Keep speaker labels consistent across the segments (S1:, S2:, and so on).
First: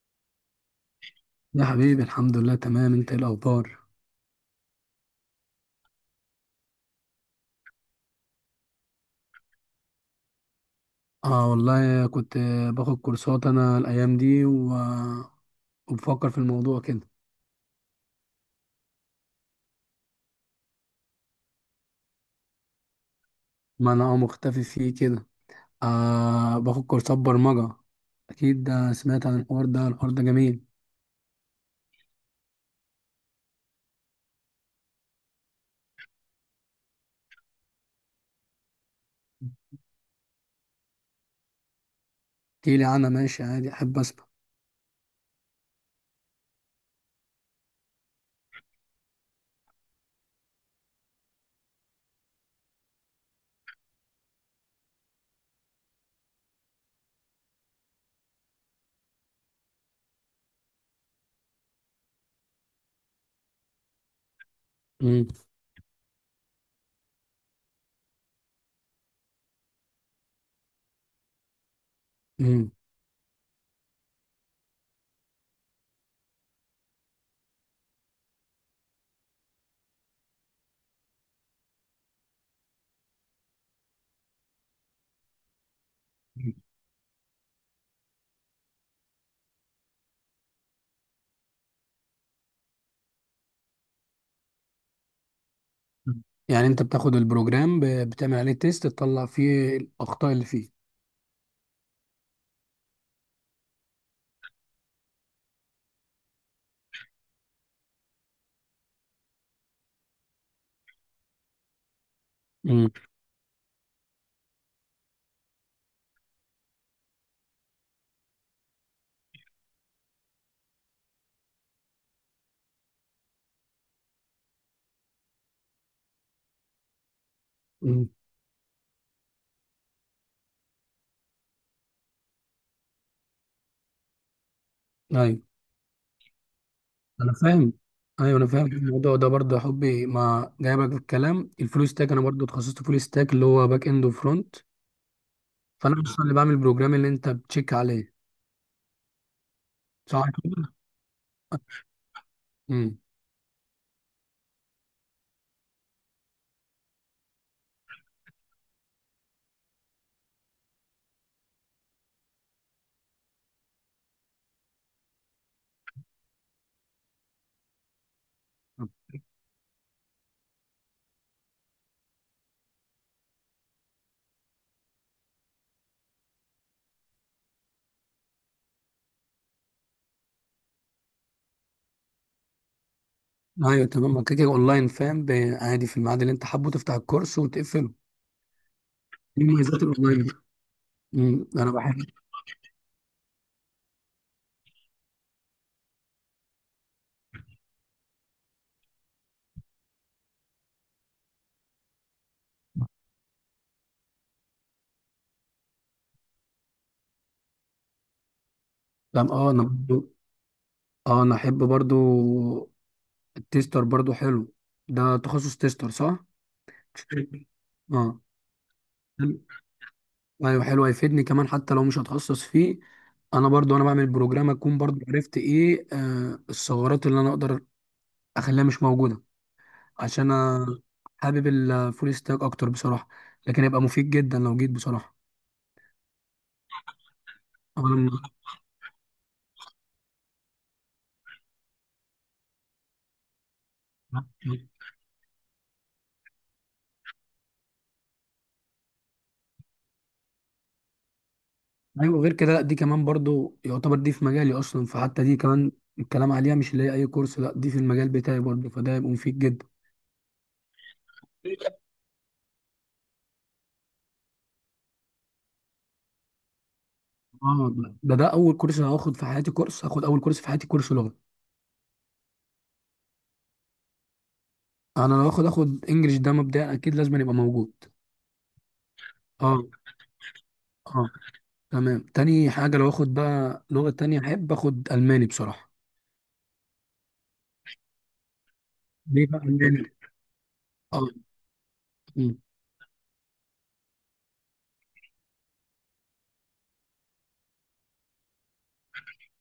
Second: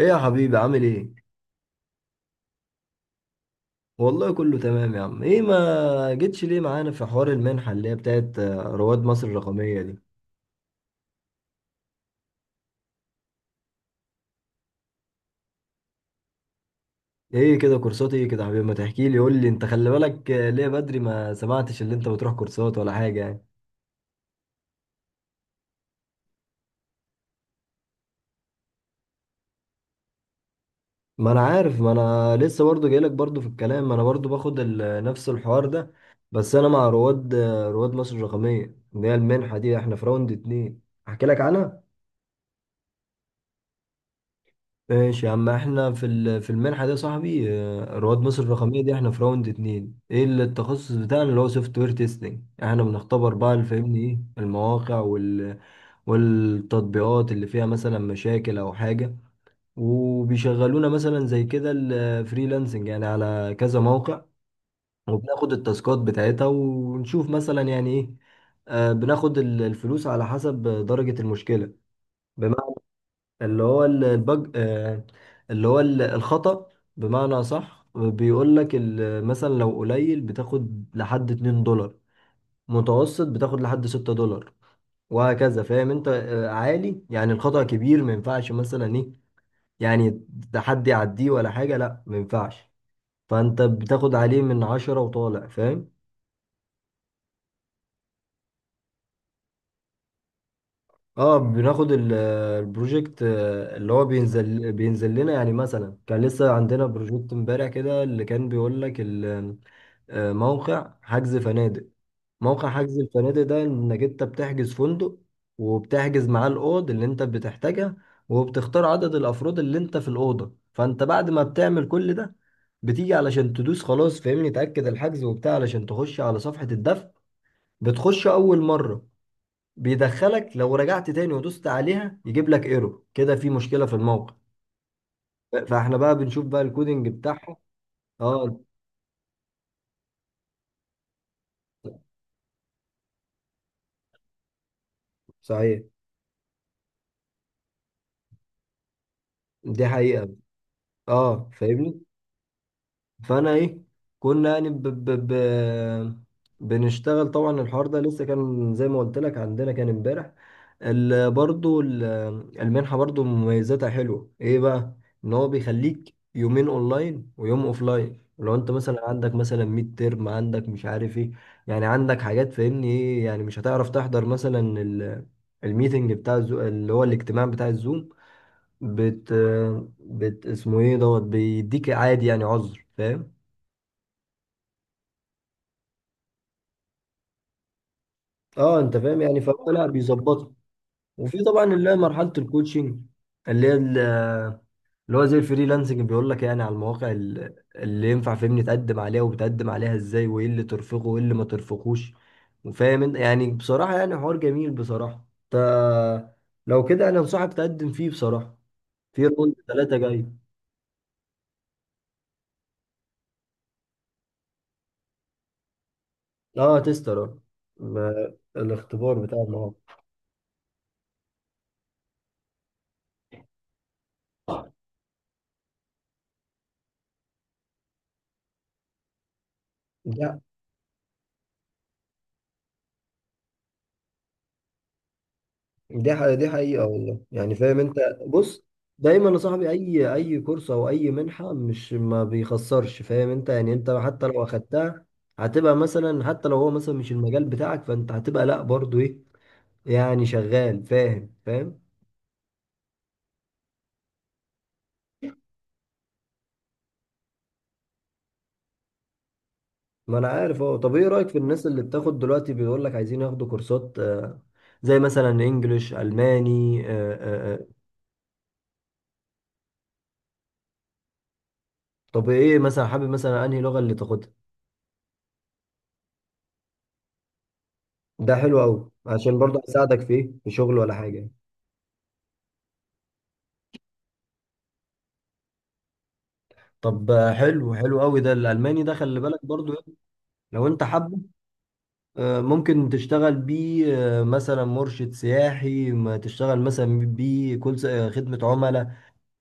S1: ايه يا حبيبي، عامل ايه؟
S2: يا حبيبي، الحمد لله، تمام. انت ايه الاخبار؟
S1: والله كله تمام يا عم. ايه ما جيتش ليه معانا في حوار المنحة اللي هي بتاعت رواد مصر الرقمية دي؟
S2: اه والله كنت باخد كورسات انا الايام دي وبفكر في الموضوع كده.
S1: ايه كده؟ كورسات ايه كده يا حبيبي؟ ما تحكي لي، قول لي انت. خلي بالك ليه بدري ما سمعتش اللي انت بتروح كورسات ولا حاجة يعني.
S2: ما انا مختفي فيه كده. باخد كورسات برمجة. اكيد، ده سمعت عن الحوار ده. الحوار ده جميل.
S1: ما انا عارف، ما انا لسه برضو جايلك برضو في الكلام، ما انا برضو باخد نفس الحوار ده. بس انا مع رواد مصر الرقمية اللي هي المنحة دي، احنا في راوند اتنين. احكي لك عنها.
S2: احكيلي عنها. ماشي، عادي، احب اسمع.
S1: ماشي يا عم، احنا في المنحة دي يا صاحبي. رواد مصر الرقمية دي، احنا في راوند اتنين. ايه اللي التخصص بتاعنا؟ اللي هو سوفت وير تيستنج. احنا بنختبر بقى، اللي فاهمني ايه، المواقع والتطبيقات اللي فيها مثلا مشاكل او حاجة. وبيشغلونا مثلا زي كده الفريلانسنج يعني على كذا موقع.
S2: مم.
S1: وبناخد التاسكات بتاعتها ونشوف مثلا يعني ايه. بناخد الفلوس على حسب درجة المشكلة.
S2: مم.
S1: اللي هو البج، اللي هو الخطأ. بمعنى صح. بيقول لك مثلا لو قليل بتاخد لحد 2 دولار. متوسط بتاخد لحد 6 دولار. وهكذا، فاهم انت. عالي يعني، الخطأ كبير ما ينفعش مثلا ايه. يعني ده حد يعديه ولا حاجة؟ لا ما ينفعش. فانت بتاخد عليه من 10 وطالع، فاهم.
S2: يعني انت بتاخد البروجرام بتعمل عليه تيست، تطلع فيه الاخطاء اللي فيه.
S1: اه، بناخد البروجكت، اللي هو بينزل لنا، يعني مثلا كان لسه عندنا بروجكت امبارح كده اللي كان بيقول لك. موقع حجز فنادق. موقع حجز الفنادق ده، انك انت بتحجز فندق، وبتحجز معاه الاوض اللي انت بتحتاجها، وبتختار عدد الافراد اللي انت في الاوضه. فانت بعد ما بتعمل كل ده، بتيجي علشان تدوس خلاص، فاهمني، تاكد الحجز وبتاع علشان تخش على صفحه الدفع. بتخش اول مره بيدخلك. لو رجعت تاني ودوست عليها، يجيب لك ايرور كده، في مشكله في الموقع.
S2: امم
S1: فاحنا بقى بنشوف بقى الكودينج
S2: انا
S1: بتاعها.
S2: فاهم. ايوه، انا
S1: اه
S2: فاهم الموضوع ده برضه يا حبي، ما جايبك في الكلام، الفول ستاك انا برضه اتخصصت فول ستاك، اللي هو باك اند وفرونت.
S1: صحيح.
S2: فانا اصلا اللي بعمل البروجرام اللي انت بتشيك عليه.
S1: دي حقيقه.
S2: صح كده؟
S1: اه فاهمني.
S2: امم.
S1: فانا ايه، كنا يعني ب ب ب بنشتغل طبعا. الحوار ده لسه كان زي ما قلت لك، عندنا كان امبارح. ال- برضو ال- المنحة برضو مميزاتها حلوة. ايه بقى؟ ان هو بيخليك يومين اونلاين ويوم اوفلاين، لو انت مثلا عندك مثلا ميد ترم، عندك مش عارف ايه، يعني عندك حاجات، فاهمني ايه يعني، مش هتعرف تحضر مثلا الميتنج بتاع اللي هو الاجتماع بتاع الزوم. بت بت اسمه ايه، دوت بيديك عادي يعني عذر، فاهم.
S2: ايوب، تمام، ما كده كده اونلاين، فاهم. عادي، في الميعاد اللي انت حابه تفتح الكورس وتقفله.
S1: اه انت فاهم يعني،
S2: دي
S1: فهو
S2: مميزات
S1: لا،
S2: الاونلاين.
S1: بيظبطها. وفي طبعا
S2: انا
S1: اللي هي
S2: بحب.
S1: مرحله الكوتشنج، اللي هي ال- اللي هو زي الفريلانسنج. بيقول لك يعني على المواقع اللي ينفع، فهمني، تقدم عليها، وبتقدم عليها ازاي، وايه اللي ترفقه وايه اللي ما ترفقوش. وفاهم انت يعني، بصراحه يعني حوار جميل بصراحه. ت... لو كده انا انصحك تقدم فيه بصراحه، في
S2: تمام،
S1: راوند
S2: انا
S1: ثلاثه
S2: برضه.
S1: جاي.
S2: اه، انا احب برضه. التيستر برضه حلو. ده تخصص تيستر، صح؟
S1: اه تستر اه،
S2: اه.
S1: الاختبار بتاع المواقع.
S2: ايوه، حلو، هيفيدني كمان حتى لو مش هتخصص فيه. انا برضو بعمل بروجرام، اكون برضو عرفت ايه الثغرات اللي انا اقدر اخليها مش موجوده. عشان انا حابب الفول ستاك اكتر بصراحه، لكن هيبقى مفيد جدا لو جيت بصراحه.
S1: دي حقيقة والله، يعني فاهم انت.
S2: أنا.
S1: بص، دايما يا صاحبي اي كورس او اي منحة مش ما بيخسرش، فاهم انت يعني، انت حتى لو اخدتها هتبقى مثلا، حتى لو هو مثلا مش المجال بتاعك، فانت هتبقى لا برضو ايه، يعني شغال، فاهم.
S2: ايوه، غير كده، لا، دي كمان برضو يعتبر دي في مجالي اصلا، فحتى دي كمان الكلام عليها مش اللي هي اي كورس، لا، دي في المجال بتاعي برضو، فده هيبقى مفيد جدا.
S1: ما انا عارف اهو. طب ايه رأيك في الناس اللي بتاخد دلوقتي، بيقول لك عايزين ياخدوا كورسات، زي مثلا انجليش، الماني.
S2: اه، ده اول كورس هاخد في حياتي، كورس هاخد اول كورس في حياتي، كورس لغه.
S1: طب ايه مثلا حابب مثلا انهي لغة اللي تاخدها؟
S2: انا لو اخد انجليش، ده مبدئيا اكيد لازم يبقى موجود.
S1: ده حلو قوي، عشان برضه
S2: اه،
S1: هيساعدك في ايه، في شغل ولا
S2: اه.
S1: حاجة.
S2: تمام. تاني حاجه، لو اخد بقى لغه تانية احب اخد الماني بصراحه.
S1: طب حلو حلو قوي ده، الالماني ده خلي
S2: ليه بقى
S1: بالك برضو
S2: الماني؟
S1: إيه، لو انت
S2: اه.
S1: حابه،
S2: أمم.
S1: ممكن تشتغل بيه. مثلا مرشد سياحي، ما تشتغل مثلا بيه كل خدمة عملاء.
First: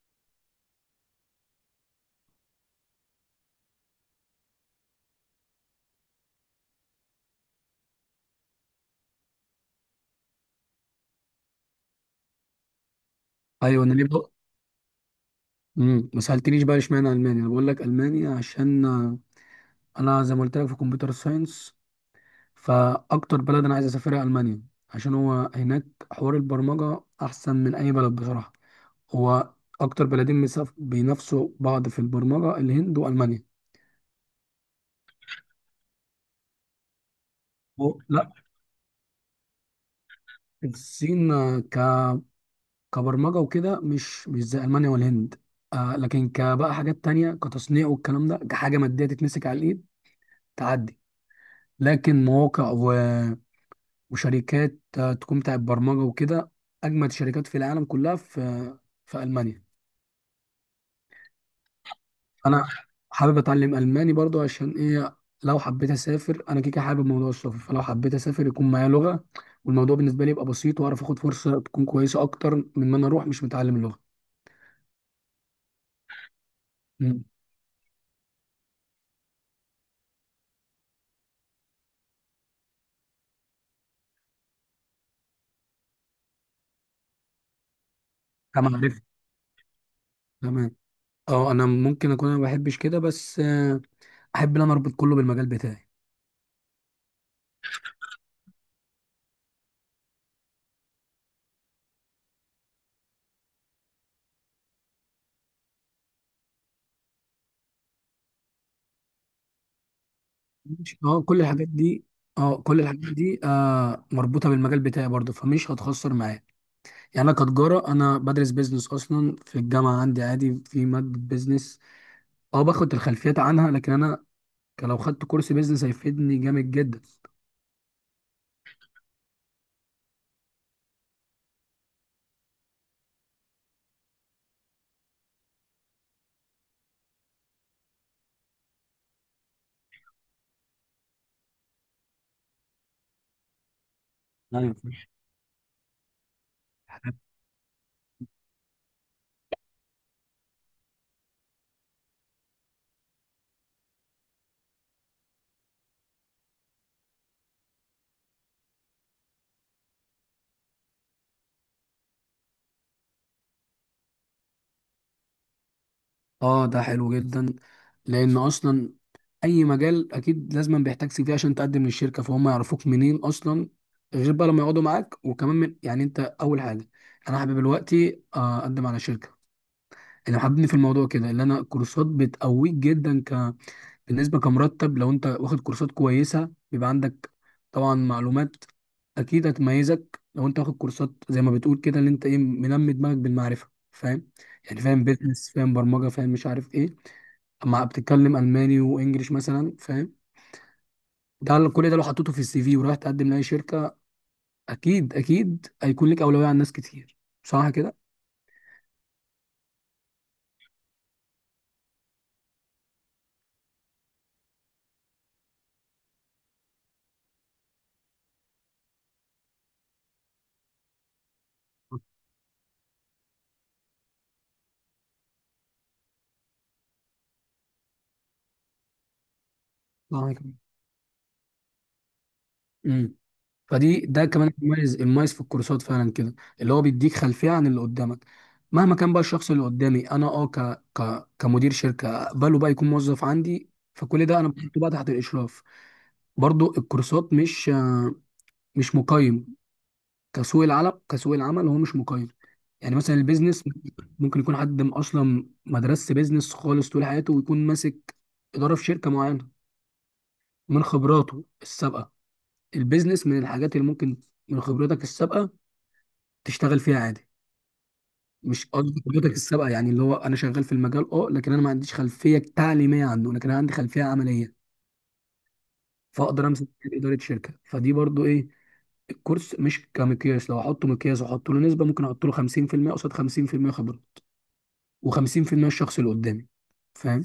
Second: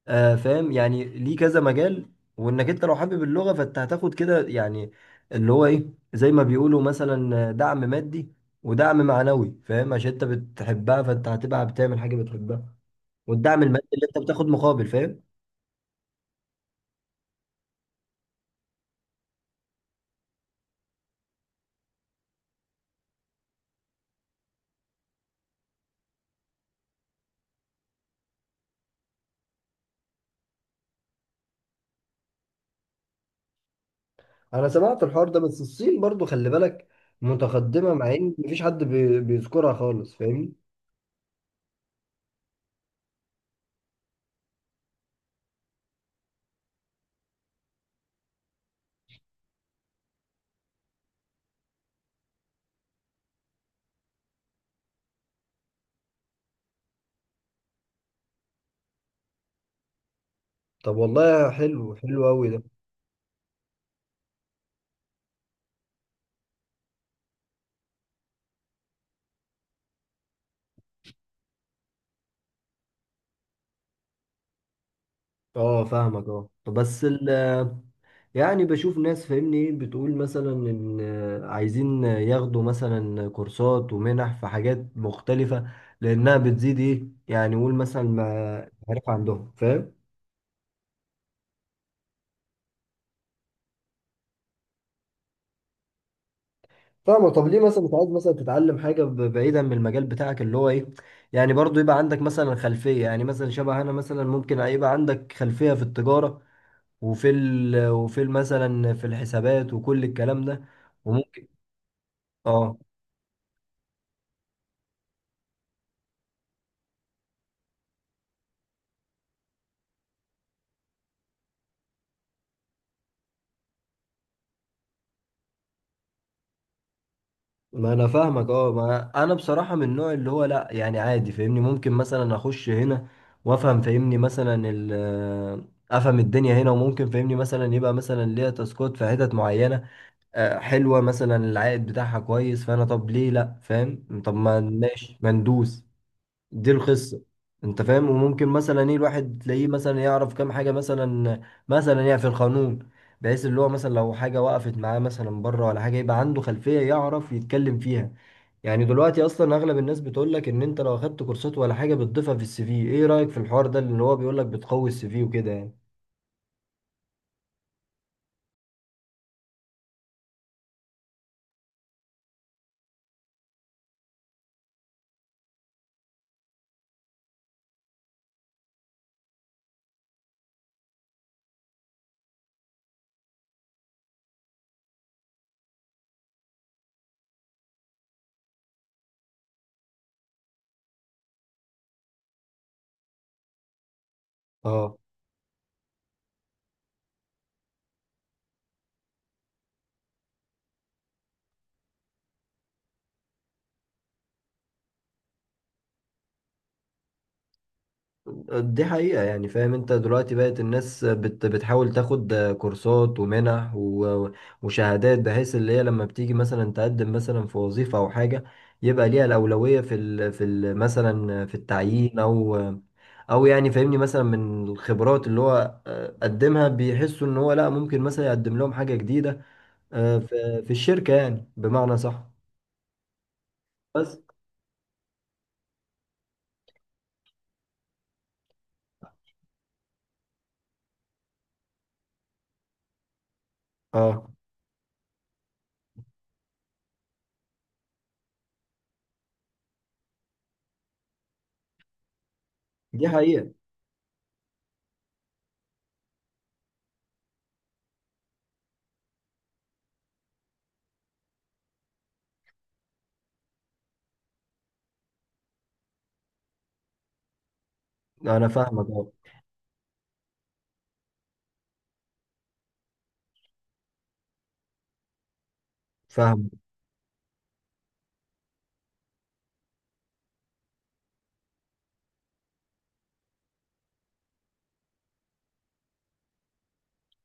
S1: فاهم يعني، ليه كذا مجال. وانك انت لو حابب اللغة، فانت هتاخد كده يعني اللي هو ايه، زي ما بيقولوا مثلا دعم مادي ودعم معنوي، فاهم، عشان انت بتحبها فانت هتبقى بتعمل حاجة بتحبها. والدعم
S2: ايوه،
S1: المادي
S2: انا ليه
S1: اللي انت
S2: بقى؟
S1: بتاخد مقابل، فاهم.
S2: ما سالتنيش بقى اشمعنى الماني، انا بقول لك الماني عشان انا زي ما قلت لك في كمبيوتر ساينس، فاكتر بلد انا عايز اسافرها المانيا. عشان هو هناك حوار البرمجه احسن من اي بلد بصراحه. هو اكتر بلدين بينافسوا بعض في البرمجه، الهند والمانيا.
S1: انا سمعت الحوار ده، بس الصين برضو خلي بالك متقدمة، مع
S2: لا،
S1: ان مفيش حد بيذكرها خالص، فاهمني.
S2: الصين كبرمجة وكده مش زي ألمانيا والهند. لكن كبقى حاجات تانية، كتصنيع والكلام ده، كحاجة مادية تتمسك على الإيد تعدي، لكن مواقع وشركات تكون بتاعت برمجة وكده، أجمد شركات في العالم كلها في ألمانيا.
S1: طب والله حلو حلو قوي ده.
S2: أنا حابب أتعلم ألماني برضو، عشان إيه؟ لو حبيت أسافر، أنا كيكة حابب موضوع السفر، فلو حبيت أسافر يكون معايا لغة والموضوع بالنسبة لي يبقى بسيط، وأعرف آخد فرصة تكون كويسة أكتر من ما أنا أروح مش متعلم اللغة.
S1: اه فاهمك، اه بس
S2: مم.
S1: يعني بشوف ناس، فاهمني ايه، بتقول مثلا ان عايزين ياخدوا مثلا كورسات ومنح في حاجات مختلفة، لانها بتزيد ايه يعني، قول مثلا
S2: كما عرفت.
S1: المعرفة عندهم، فاهم.
S2: تمام، اه انا ممكن اكون انا ما بحبش كده بس احب ان انا اربط كله بالمجال بتاعي.
S1: فاهمة. طب ليه مثلا مش عايز مثلا تتعلم حاجة بعيدا من المجال بتاعك اللي هو ايه، يعني برضو يبقى عندك مثلا خلفية، يعني مثلا شبه انا مثلا، ممكن يبقى عندك خلفية في التجارة، مثلا في الحسابات وكل الكلام ده.
S2: مش، اه، كل
S1: وممكن.
S2: الحاجات دي. اه،
S1: اه
S2: كل الحاجات دي مربوطه بالمجال بتاعي برضه، فمش هتخسر معايا. يعني، انا كتجاره، انا بدرس بيزنس اصلا في الجامعه، عندي عادي في ماده بيزنس. اه، باخد الخلفيات عنها لكن انا لو خدت كورس بيزنس هيفيدني جامد جدا.
S1: ما انا فاهمك، اه ما انا بصراحة من النوع اللي هو لا يعني عادي، فاهمني، ممكن مثلا اخش هنا وافهم، فاهمني مثلا افهم الدنيا هنا، وممكن فاهمني مثلا يبقى مثلا ليا تاسكات في حتت معينة، حلوة، مثلا العائد بتاعها كويس، فأنا طب ليه لأ، فاهم، طب ما
S2: ايوه.
S1: ماشي، ما ندوس. دي القصة، أنت فاهم. وممكن مثلا إيه، الواحد تلاقيه مثلا يعرف كام حاجة مثلا، يعني في القانون، بحيث اللي هو مثلا لو حاجة وقفت معاه مثلا بره ولا حاجة، يبقى عنده خلفية يعرف يتكلم فيها. يعني دلوقتي أصلا أغلب الناس بتقولك إن أنت لو أخدت كورسات ولا حاجة بتضيفها في السي في. إيه رأيك في الحوار ده اللي هو بيقولك بتقوي السي في وكده يعني؟
S2: اه، ده حلو جدا. لان اصلا اي مجال اكيد لازم بيحتاج سي في عشان تقدم للشركه، فهم يعرفوك منين اصلا، غير بقى لما يقعدوا معاك. وكمان من، يعني انت اول حاجه، انا حابب دلوقتي اقدم على شركه اللي حاببني في الموضوع كده، اللي انا كورسات بتقويك جدا. بالنسبه كمرتب، لو انت واخد كورسات كويسه بيبقى عندك طبعا معلومات، اكيد هتميزك لو انت واخد كورسات زي ما بتقول كده، اللي انت ايه، منمي دماغك بالمعرفه، فاهم. يعني
S1: اه
S2: فاهم بيزنس، فاهم برمجه، فاهم مش عارف ايه، مع بتتكلم الماني وانجليش مثلا، فاهم. ده كل ده لو حطيته في السي في ورايح تقدم لاي شركه، اكيد اكيد هيكون لك اولويه عن ناس كتير. صح كده؟
S1: دي حقيقة يعني، فاهم انت، دلوقتي بقت الناس بتحاول تاخد كورسات ومنح وشهادات، بحيث اللي هي لما بتيجي مثلا تقدم مثلا في وظيفة او حاجة، يبقى ليها الأولوية في ال في ال مثلا في التعيين، او يعني فاهمني مثلا من الخبرات اللي هو قدمها، بيحسوا ان هو لا، ممكن مثلا يقدم لهم حاجة جديدة
S2: صح كده؟
S1: في الشركة يعني، بمعنى صح.
S2: امم. فدي،
S1: بس
S2: ده كمان المميز المميز في الكورسات فعلا كده، اللي هو بيديك خلفيه عن اللي قدامك. مهما كان بقى الشخص اللي قدامي، انا كمدير شركه اقبله بقى يكون موظف عندي. فكل
S1: اه
S2: ده انا بحطه بقى تحت الاشراف. برضو الكورسات مش مش مقيم كسوق العمل هو مش مقيم. يعني
S1: دي
S2: مثلا
S1: حقيقة،
S2: البيزنس، ممكن يكون حد اصلا ما درسش بيزنس خالص طول حياته ويكون ماسك اداره في شركه معينه من خبراته السابقه. البيزنس من الحاجات اللي ممكن من خبرتك السابقه تشتغل فيها عادي.
S1: انا
S2: مش
S1: فاهمك
S2: قصدي
S1: اه
S2: خبرتك السابقه، يعني اللي هو انا شغال في المجال، اه، لكن انا ما عنديش خلفيه تعليميه عنه، لكن انا عندي خلفيه عمليه. فاقدر
S1: فاهمك
S2: امسك اداره شركه، فدي برضو ايه، الكورس مش كمقياس. لو احطه مقياس واحط له نسبه ممكن احط له 50% قصاد 50% خبره، و50% الشخص اللي قدامي، فاهم.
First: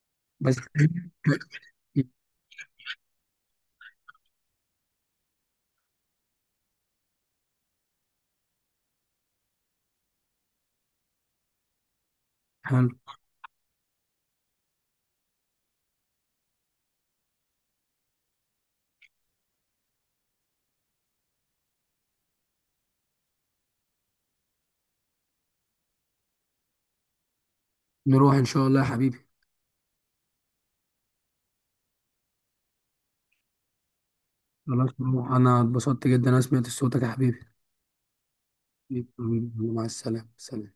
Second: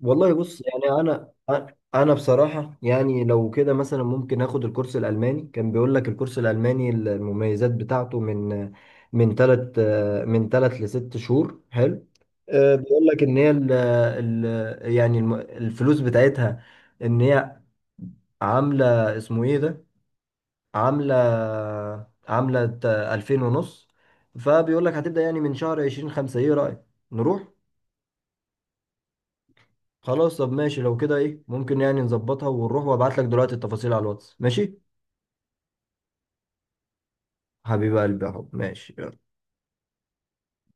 S1: والله.
S2: بس.
S1: بص، يعني انا، انا بصراحه يعني لو كده مثلا ممكن اخد الكورس الالماني. كان بيقول لك الكورس الالماني المميزات بتاعته من من ثلاث من ثلاث لست شهور، حلو.
S2: حلو،
S1: بيقول لك ان هي ال يعني الفلوس بتاعتها، ان هي عامله اسمه ايه ده، عامله عامله 2000 ونص. فبيقول لك هتبدا يعني من شهر 20 5. ايه رايك، نروح؟
S2: نروح ان شاء الله يا حبيبي.
S1: خلاص طب ماشي لو كده ايه، ممكن يعني نظبطها ونروح، وابعت لك دلوقتي التفاصيل على الواتس، ماشي.
S2: خلاص نروح، انا اتبسطت جدا انا سمعت صوتك يا حبيبي.
S1: حبيب قلبي يا حب، ماشي، يلا.
S2: مع السلامة، سلام.